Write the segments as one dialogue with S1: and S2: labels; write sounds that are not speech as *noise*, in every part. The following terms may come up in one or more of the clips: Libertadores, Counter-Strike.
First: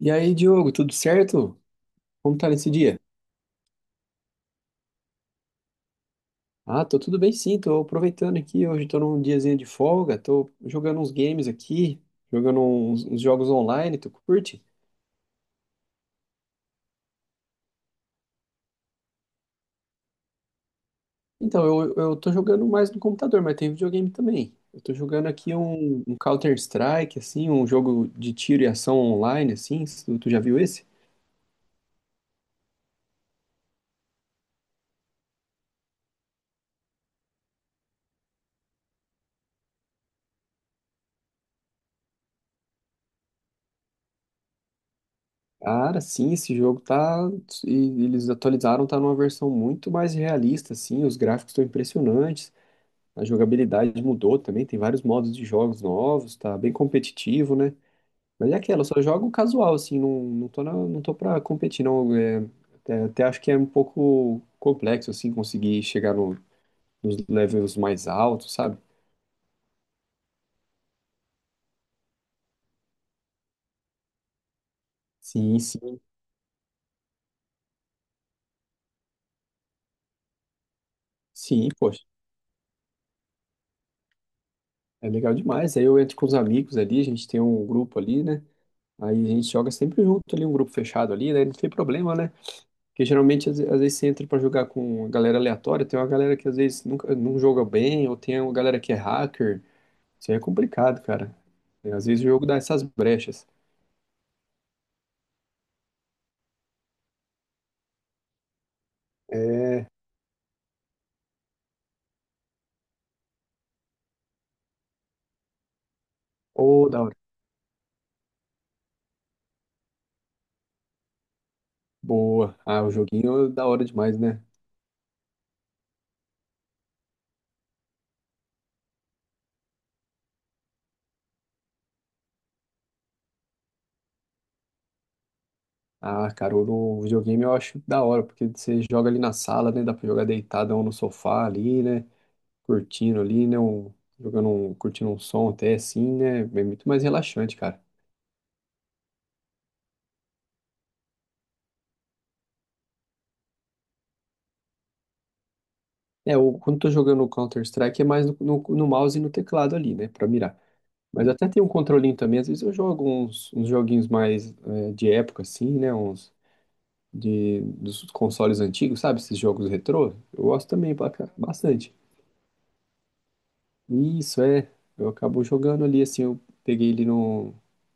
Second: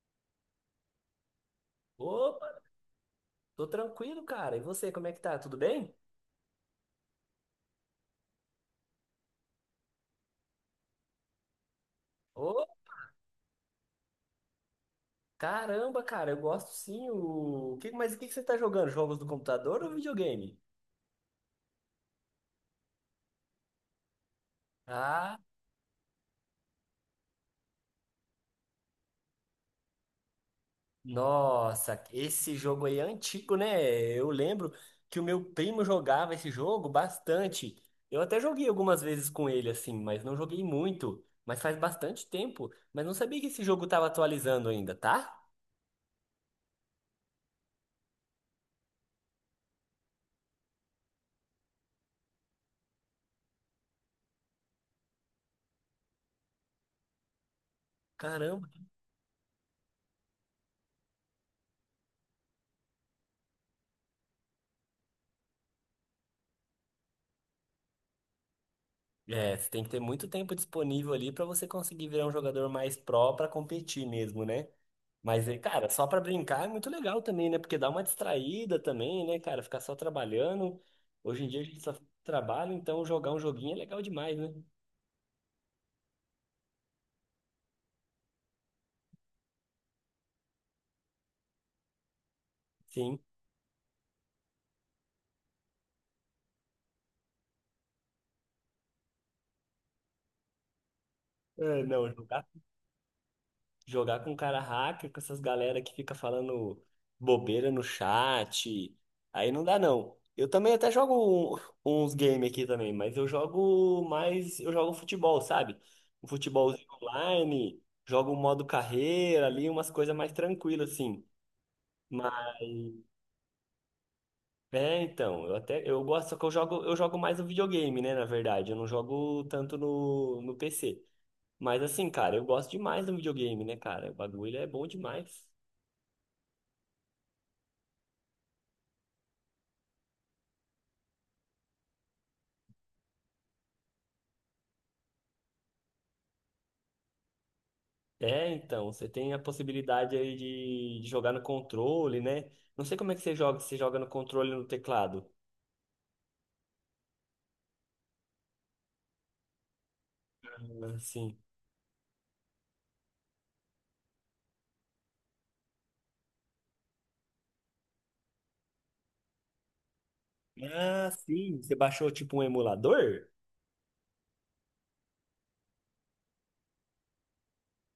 S1: E aí, Diogo, tudo certo? Como
S2: Opa,
S1: tá nesse dia?
S2: tô tranquilo, cara. E você, como é que tá? Tudo bem?
S1: Ah, tô tudo bem sim, tô aproveitando aqui, hoje tô num diazinho de folga, tô jogando uns games aqui, jogando
S2: Ô,
S1: uns jogos online, tu curte?
S2: caramba, cara, eu gosto sim. Mas o que que você tá jogando? Jogos do computador ou videogame?
S1: Então, eu tô jogando mais no computador, mas tem videogame também. Eu tô jogando
S2: Ah,
S1: aqui um Counter-Strike, assim, um jogo de tiro e ação online, assim, tu já viu esse?
S2: nossa, esse jogo aí é antigo, né? Eu lembro que o meu primo jogava esse jogo bastante. Eu até joguei algumas vezes com ele, assim, mas não joguei muito. Mas faz bastante tempo. Mas não sabia que esse jogo tava atualizando ainda, tá?
S1: Cara, sim, esse jogo tá. e Eles atualizaram, tá numa versão muito mais realista, assim. Os gráficos estão impressionantes. A jogabilidade mudou também, tem vários modos de jogos novos, tá bem competitivo, né? Mas é
S2: Caramba.
S1: aquela, eu só jogo casual, assim, não, não tô pra competir, não. Até acho que é um pouco complexo, assim, conseguir chegar nos levels mais altos, sabe?
S2: É, você tem que ter muito tempo disponível ali pra você conseguir virar um jogador mais pró pra competir mesmo, né? Mas,
S1: Sim,
S2: cara,
S1: sim,
S2: só pra brincar é muito legal também, né? Porque dá uma distraída também, né, cara? Ficar só trabalhando. Hoje em dia a
S1: sim,
S2: gente só
S1: poxa,
S2: trabalha, então jogar um joguinho é legal demais, né?
S1: é legal demais. Aí eu entro com os amigos ali, a gente tem um grupo ali, né? Aí a gente joga sempre junto ali, um grupo fechado ali, né? Não tem problema, né? Porque
S2: Sim.
S1: geralmente, às vezes, você entra pra jogar com uma galera aleatória, tem uma galera que às vezes nunca, não joga bem, ou tem uma galera que é hacker. Isso aí é complicado, cara.
S2: É,
S1: É, às
S2: não,
S1: vezes o jogo
S2: jogar
S1: dá essas brechas.
S2: Jogar com cara hacker, com essas galera que fica falando bobeira no chat. Aí não dá,
S1: É.
S2: não. Eu também até jogo uns games aqui também, mas eu jogo mais. Eu jogo futebol, sabe? Um futebolzinho
S1: Ô, da hora.
S2: online, jogo um modo carreira ali, umas coisas mais tranquilas, assim. Mas,
S1: Boa. Ah, o joguinho é da hora demais, né?
S2: é, então, eu até. Eu gosto, só que eu jogo mais no videogame, né? Na verdade, eu não jogo tanto no PC. Mas assim, cara, eu gosto demais do videogame, né, cara? O bagulho é bom demais.
S1: Ah, cara, o videogame eu acho da hora, porque você joga ali na sala, né? Dá pra jogar deitado ou no sofá ali, né? Curtindo ali, né? Jogando um, curtindo um som até assim, né? É muito mais relaxante, cara.
S2: É, então, você tem a possibilidade aí de jogar no controle, né? Não sei como é que você joga, se você joga no controle ou no teclado.
S1: É, quando tô jogando o Counter-Strike é mais no mouse e no teclado ali, né, pra mirar.
S2: Ah,
S1: Mas
S2: sim.
S1: até tem um controlinho também, às vezes eu jogo uns joguinhos mais de época, assim, né, dos consoles antigos, sabe, esses jogos retrô, eu gosto também
S2: Ah,
S1: pra
S2: sim. Você
S1: bastante.
S2: baixou tipo um emulador?
S1: Isso, é, eu acabo jogando ali, assim, eu peguei ele num,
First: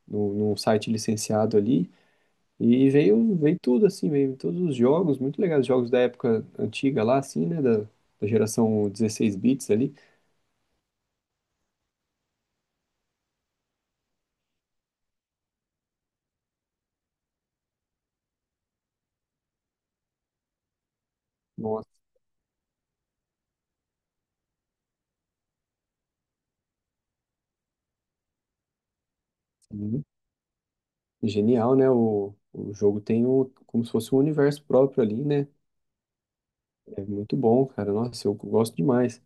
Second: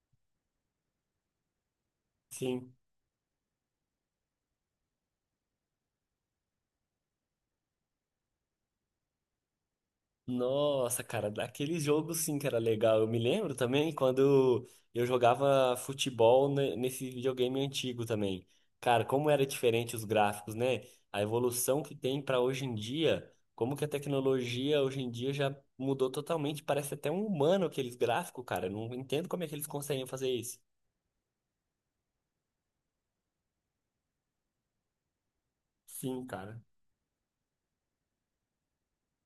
S1: num, num site licenciado ali,
S2: Sim.
S1: e veio, veio tudo, assim, veio todos os jogos, muito legais, jogos da época antiga lá, assim, né, da, da geração 16 bits ali.
S2: Nossa, cara, daquele jogo sim que era legal. Eu me lembro também quando eu jogava futebol nesse videogame antigo também. Cara, como era diferente os gráficos, né? A evolução que
S1: Nossa,
S2: tem pra hoje em dia, como que a tecnologia hoje em dia já mudou totalmente. Parece até um humano aqueles gráficos, cara. Eu não entendo como é que eles conseguem fazer isso.
S1: genial, né? O jogo tem um, como se fosse um universo próprio ali, né?
S2: Sim, cara.
S1: É muito bom, cara. Nossa, eu gosto demais.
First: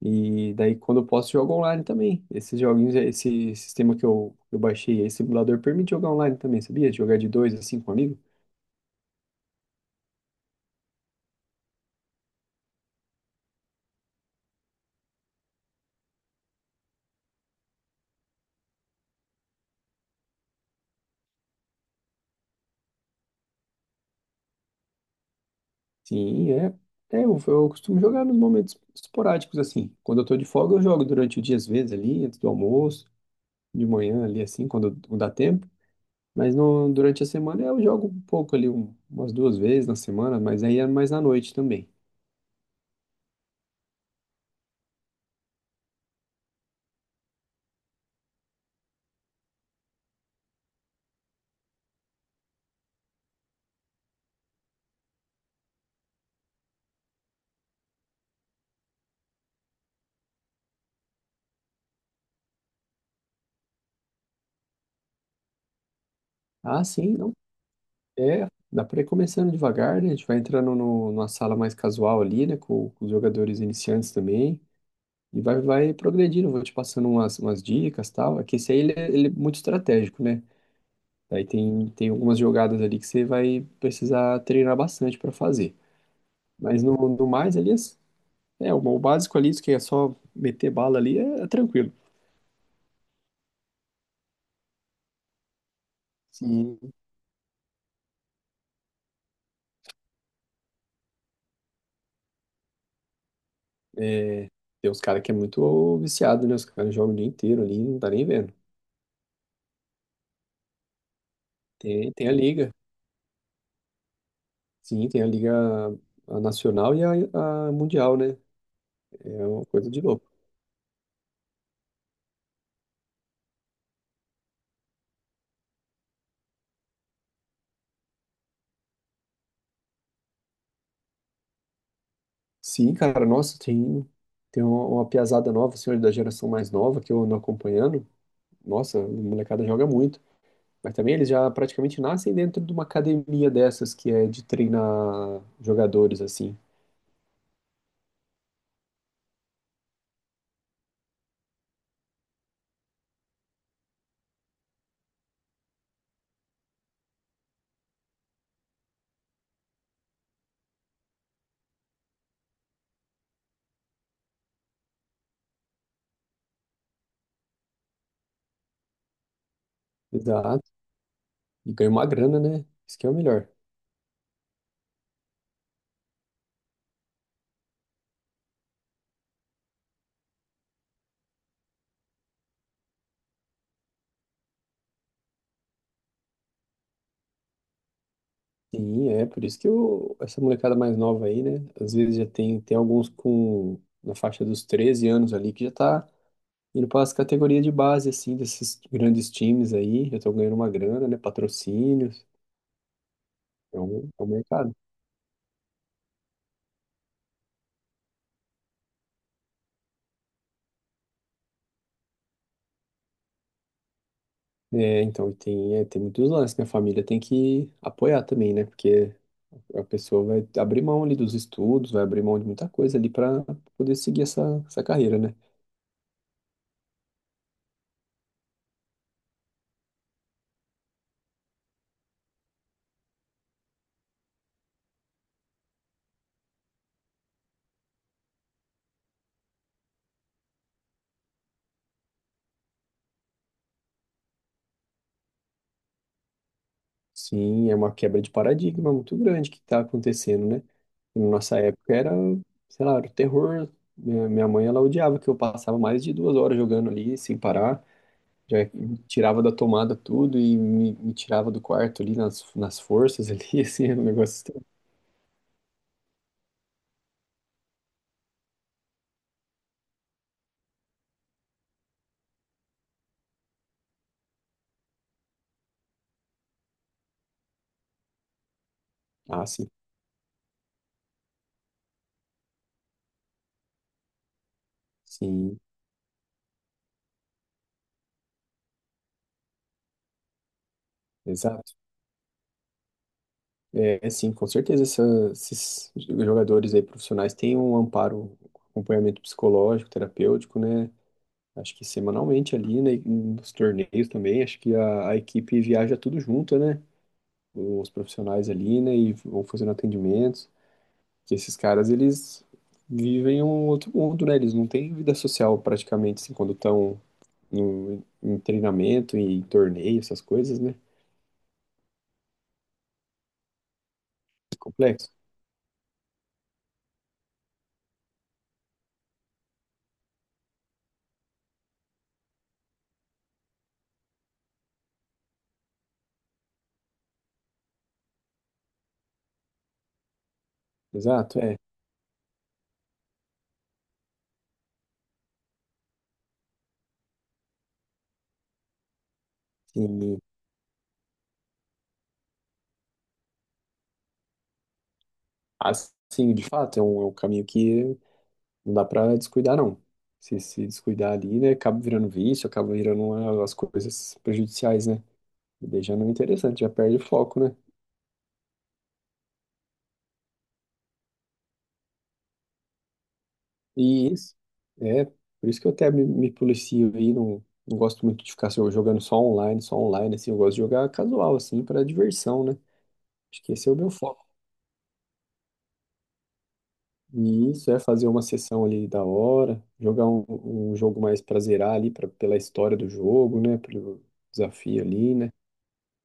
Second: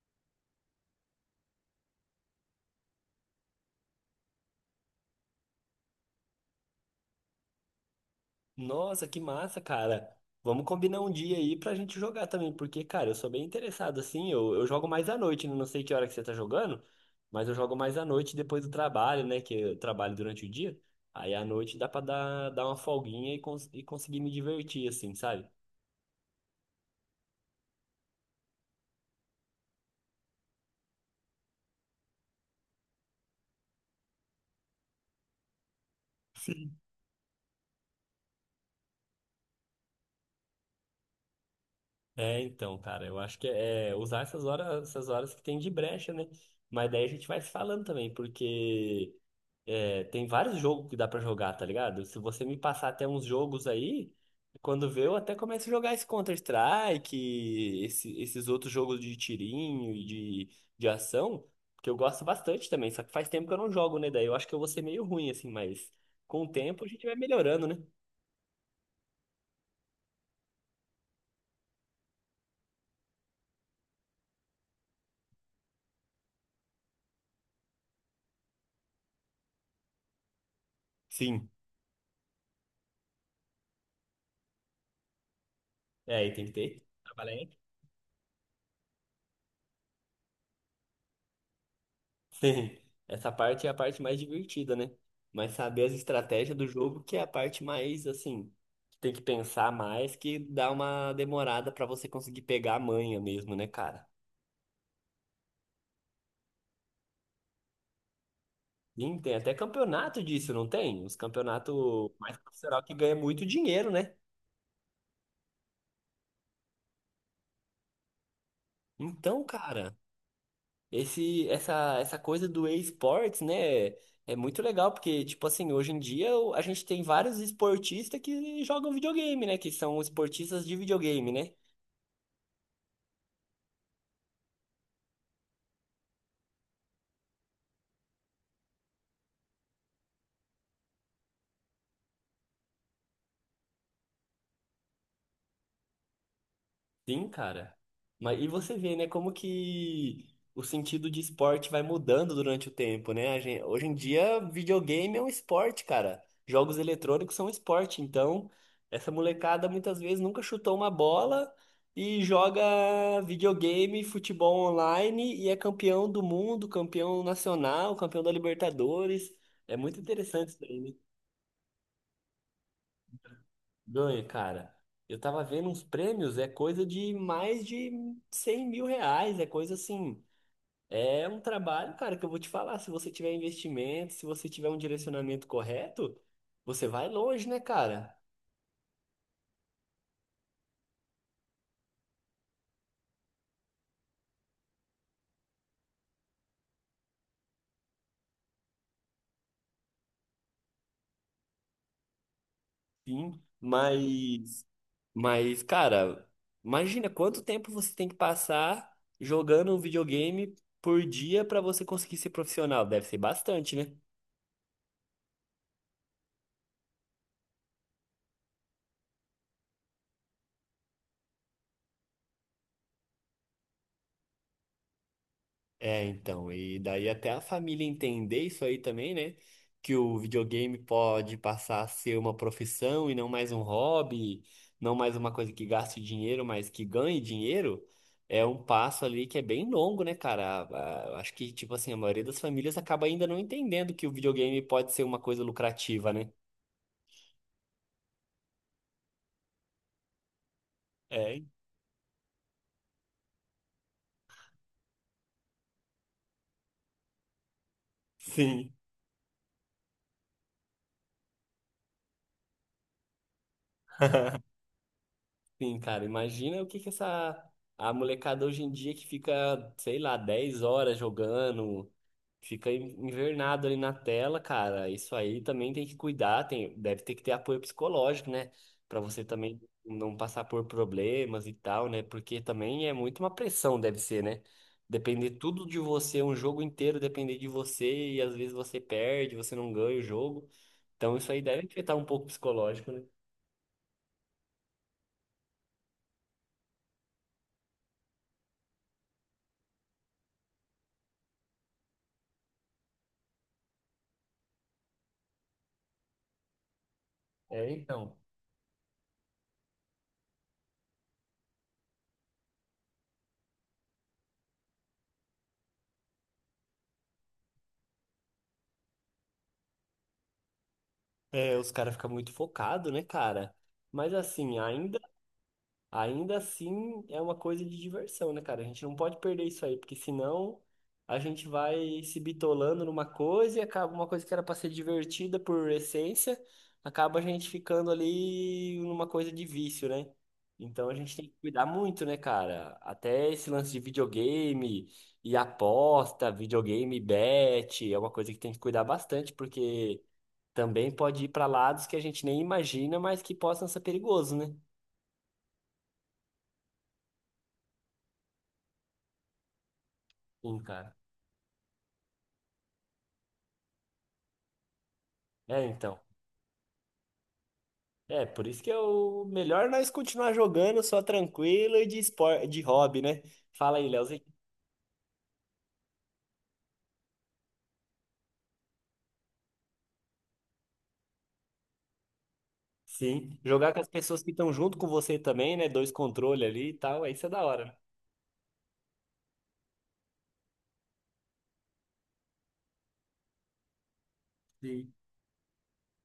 S1: E daí, quando eu posso, jogo online também. Esses joguinhos, esse sistema que eu baixei, esse simulador, permite jogar online também, sabia? Jogar de dois, assim, com um amigo.
S2: Nossa, que massa, cara. Vamos combinar um dia aí pra gente jogar também, porque, cara, eu sou bem interessado, assim, eu jogo mais à noite, né? Não sei que hora que você tá jogando, mas eu jogo mais à noite depois do trabalho, né, que eu trabalho durante o dia, aí à noite dá pra dar uma folguinha e, conseguir me divertir, assim, sabe?
S1: Sim, é. É, eu costumo jogar nos momentos esporádicos, assim. Quando eu tô de folga, eu jogo durante o dia, às vezes, ali, antes do almoço, de manhã, ali, assim, quando dá tempo. Mas no, durante a semana eu jogo um pouco ali, umas duas vezes na semana, mas aí é mais à noite também.
S2: É, então, cara, eu acho que é usar essas horas que tem de brecha, né? Mas daí a gente vai se falando também, porque é, tem vários jogos que dá pra jogar, tá ligado? Se você me passar até uns jogos aí, quando vê, eu até começo a jogar esse Counter-Strike, esses outros jogos de tirinho e de ação, que eu gosto bastante também. Só que faz tempo que eu não jogo, né? Daí eu acho que eu vou ser meio ruim, assim, mas com o
S1: Ah,
S2: tempo a gente
S1: sim,
S2: vai
S1: não.
S2: melhorando, né?
S1: É, dá pra ir começando devagar, né? A gente vai entrando no, numa sala mais casual ali, né? Com os jogadores iniciantes também. E vai, vai progredindo, vou te passando umas dicas e tal. É que esse aí ele é muito estratégico, né? Daí
S2: Sim.
S1: tem, tem algumas jogadas ali que você vai precisar treinar bastante pra fazer.
S2: É, aí tem que
S1: Mas
S2: ter.
S1: no
S2: Trabalhar.
S1: mais ali, é, é, o básico ali, isso que é só meter bala ali, é, é tranquilo.
S2: Sim, essa parte é a parte mais divertida, né? Mas saber as estratégias do
S1: Sim,
S2: jogo que é a parte mais assim, que tem que pensar mais, que dá uma demorada pra você conseguir pegar a manha mesmo, né, cara?
S1: tem uns caras que é muito viciado, né? Os caras jogam o dia inteiro ali, não tá nem vendo.
S2: Sim, tem até campeonato disso, não tem? Os campeonatos
S1: Tem, tem a
S2: mais
S1: liga.
S2: profissional que ganha muito dinheiro, né?
S1: Sim, tem a liga a nacional e a mundial, né?
S2: Então,
S1: É uma coisa
S2: cara,
S1: de louco.
S2: esse essa essa coisa do e-sports, né, é muito legal porque tipo assim, hoje em dia a gente tem vários esportistas que jogam videogame, né, que são esportistas de videogame, né?
S1: Sim, cara, nossa, tem, tem uma piazada nova, senhor da geração mais nova que eu ando acompanhando. Nossa, a molecada joga muito. Mas também eles já praticamente nascem dentro de uma academia dessas que é de treinar jogadores, assim.
S2: Sim, cara. Mas e você vê, né, como que o sentido de esporte vai mudando durante o tempo, né? Hoje em dia, videogame é um esporte, cara. Jogos eletrônicos são um esporte. Então, essa molecada muitas vezes nunca chutou uma bola e joga videogame, futebol online e é campeão do mundo, campeão nacional, campeão da Libertadores. É muito interessante isso
S1: Exato.
S2: aí, né?
S1: E ganha uma grana, né? Isso que é o melhor.
S2: Ganha, cara. Eu tava vendo uns prêmios, é coisa de mais de R$ 100.000, é coisa assim. É um trabalho, cara, que eu vou te falar. Se você tiver investimento, se você tiver um direcionamento correto, você vai longe, né, cara?
S1: Sim, é por isso que eu, essa molecada mais nova aí, né? Às vezes já tem, tem alguns com na faixa dos 13 anos ali que já tá indo para as categorias de base, assim, desses grandes times aí, já estão ganhando uma grana, né? Patrocínios,
S2: Sim.
S1: é um
S2: Mas,
S1: mercado.
S2: cara, imagina quanto tempo você tem que passar jogando um videogame por dia pra você conseguir ser profissional. Deve ser bastante, né?
S1: É, então, e tem, é, tem muitos lances que a família tem que apoiar também, né? Porque a pessoa vai abrir mão ali dos estudos, vai abrir mão de muita coisa ali para poder seguir essa, essa carreira, né?
S2: É, então, e daí até a família entender isso aí também, né? Que o videogame pode passar a ser uma profissão e não mais um hobby, não mais uma coisa que gaste dinheiro, mas que ganhe dinheiro, é um passo ali que é bem longo, né, cara? Acho que, tipo assim, a maioria das famílias acaba ainda não entendendo que o videogame pode ser uma coisa lucrativa, né?
S1: Sim, é uma quebra de paradigma muito grande que está acontecendo, né? Na
S2: É,
S1: nossa época era, sei lá, era o terror. Minha mãe, ela odiava que eu passava mais de 2 horas jogando ali sem parar. Já
S2: sim.
S1: me tirava da tomada tudo e me tirava do quarto ali nas forças ali, *laughs* assim, é um negócio estranho.
S2: Sim, cara, imagina o que que essa a molecada hoje em dia que fica, sei lá, 10 horas jogando, fica invernado ali na tela, cara. Isso aí também tem que cuidar, tem, deve ter que ter apoio psicológico, né? Pra você
S1: Ah,
S2: também
S1: sim,
S2: não passar por problemas e tal, né? Porque também é muito uma pressão, deve ser, né? Depender
S1: sim,
S2: tudo de você, um jogo inteiro depender de você, e às vezes você perde, você não ganha o jogo. Então isso aí deve
S1: exato.
S2: afetar um pouco o psicológico, né?
S1: É, é sim, com certeza esses jogadores aí profissionais têm um amparo, um acompanhamento psicológico, terapêutico, né? Acho que semanalmente ali, né, e nos torneios também, acho que a equipe viaja tudo junto, né?
S2: É,
S1: Os
S2: então.
S1: profissionais ali, né, e vão fazendo atendimentos. Que esses caras, eles vivem um outro mundo, né? Eles não têm vida social praticamente, assim, quando estão no, em treinamento, em torneio, essas coisas, né?
S2: É, os caras ficam muito focados, né, cara? Mas assim, ainda
S1: Complexo.
S2: Ainda assim, é uma coisa de diversão, né, cara? A gente não pode perder isso aí, porque senão a gente vai se bitolando numa coisa e acaba uma coisa que era para ser divertida por essência, acaba a gente ficando ali numa coisa de vício, né? Então a gente tem que
S1: Exato, é.
S2: cuidar muito, né, cara? Até esse lance de videogame e aposta, videogame bet, é uma coisa que tem que cuidar bastante, porque
S1: E,
S2: também pode ir para lados que a gente nem imagina, mas que possam ser perigosos, né?
S1: assim, de fato, é um caminho que não dá pra descuidar, não. Se
S2: Sim,
S1: se
S2: cara.
S1: descuidar ali, né, acaba virando vício, acaba virando uma, as coisas prejudiciais, né?
S2: É,
S1: E daí já
S2: então.
S1: não é interessante, já perde o foco, né?
S2: É, por isso que é o melhor nós continuar jogando só tranquilo e de de hobby, né? Fala aí,
S1: E
S2: Leozinho.
S1: isso, é, por isso que eu até me policio aí, não, não gosto muito de ficar só jogando só online, assim, eu gosto de jogar casual, assim, para diversão, né?
S2: Sim.
S1: Acho que esse é
S2: Jogar
S1: o
S2: com as
S1: meu
S2: pessoas
S1: foco.
S2: que estão junto com você também, né? Dois controles ali e tal, aí isso é da
S1: E
S2: hora,
S1: isso
S2: né?
S1: é fazer uma sessão ali da hora, jogar um, um jogo mais pra zerar ali, pra, pela história do jogo, né? Pelo desafio
S2: Sim.
S1: ali, né?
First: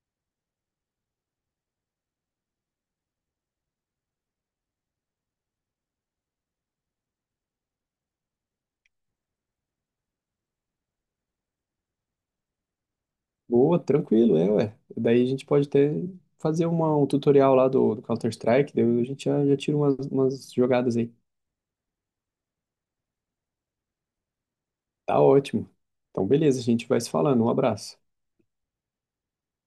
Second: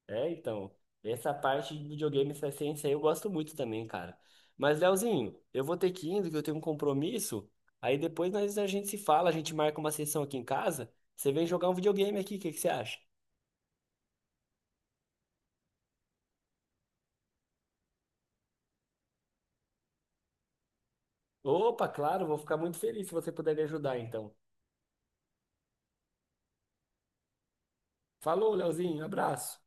S2: É, então. Essa parte de videogame, essa essência aí eu gosto muito também, cara. Mas, Leozinho, eu vou ter que ir indo, que eu tenho um compromisso. Aí depois a gente se fala, a gente marca uma sessão aqui em casa. Você vem jogar um videogame aqui, o que que você acha?
S1: Boa, tranquilo, é, ué. Daí a gente pode até fazer uma, um tutorial lá do Counter-Strike, daí a gente já, já tira umas jogadas aí.
S2: Opa, claro, vou ficar muito feliz se você puder me ajudar, então.
S1: Tá ótimo. Então, beleza, a gente vai se falando. Um abraço.
S2: Falou, Leozinho, abraço.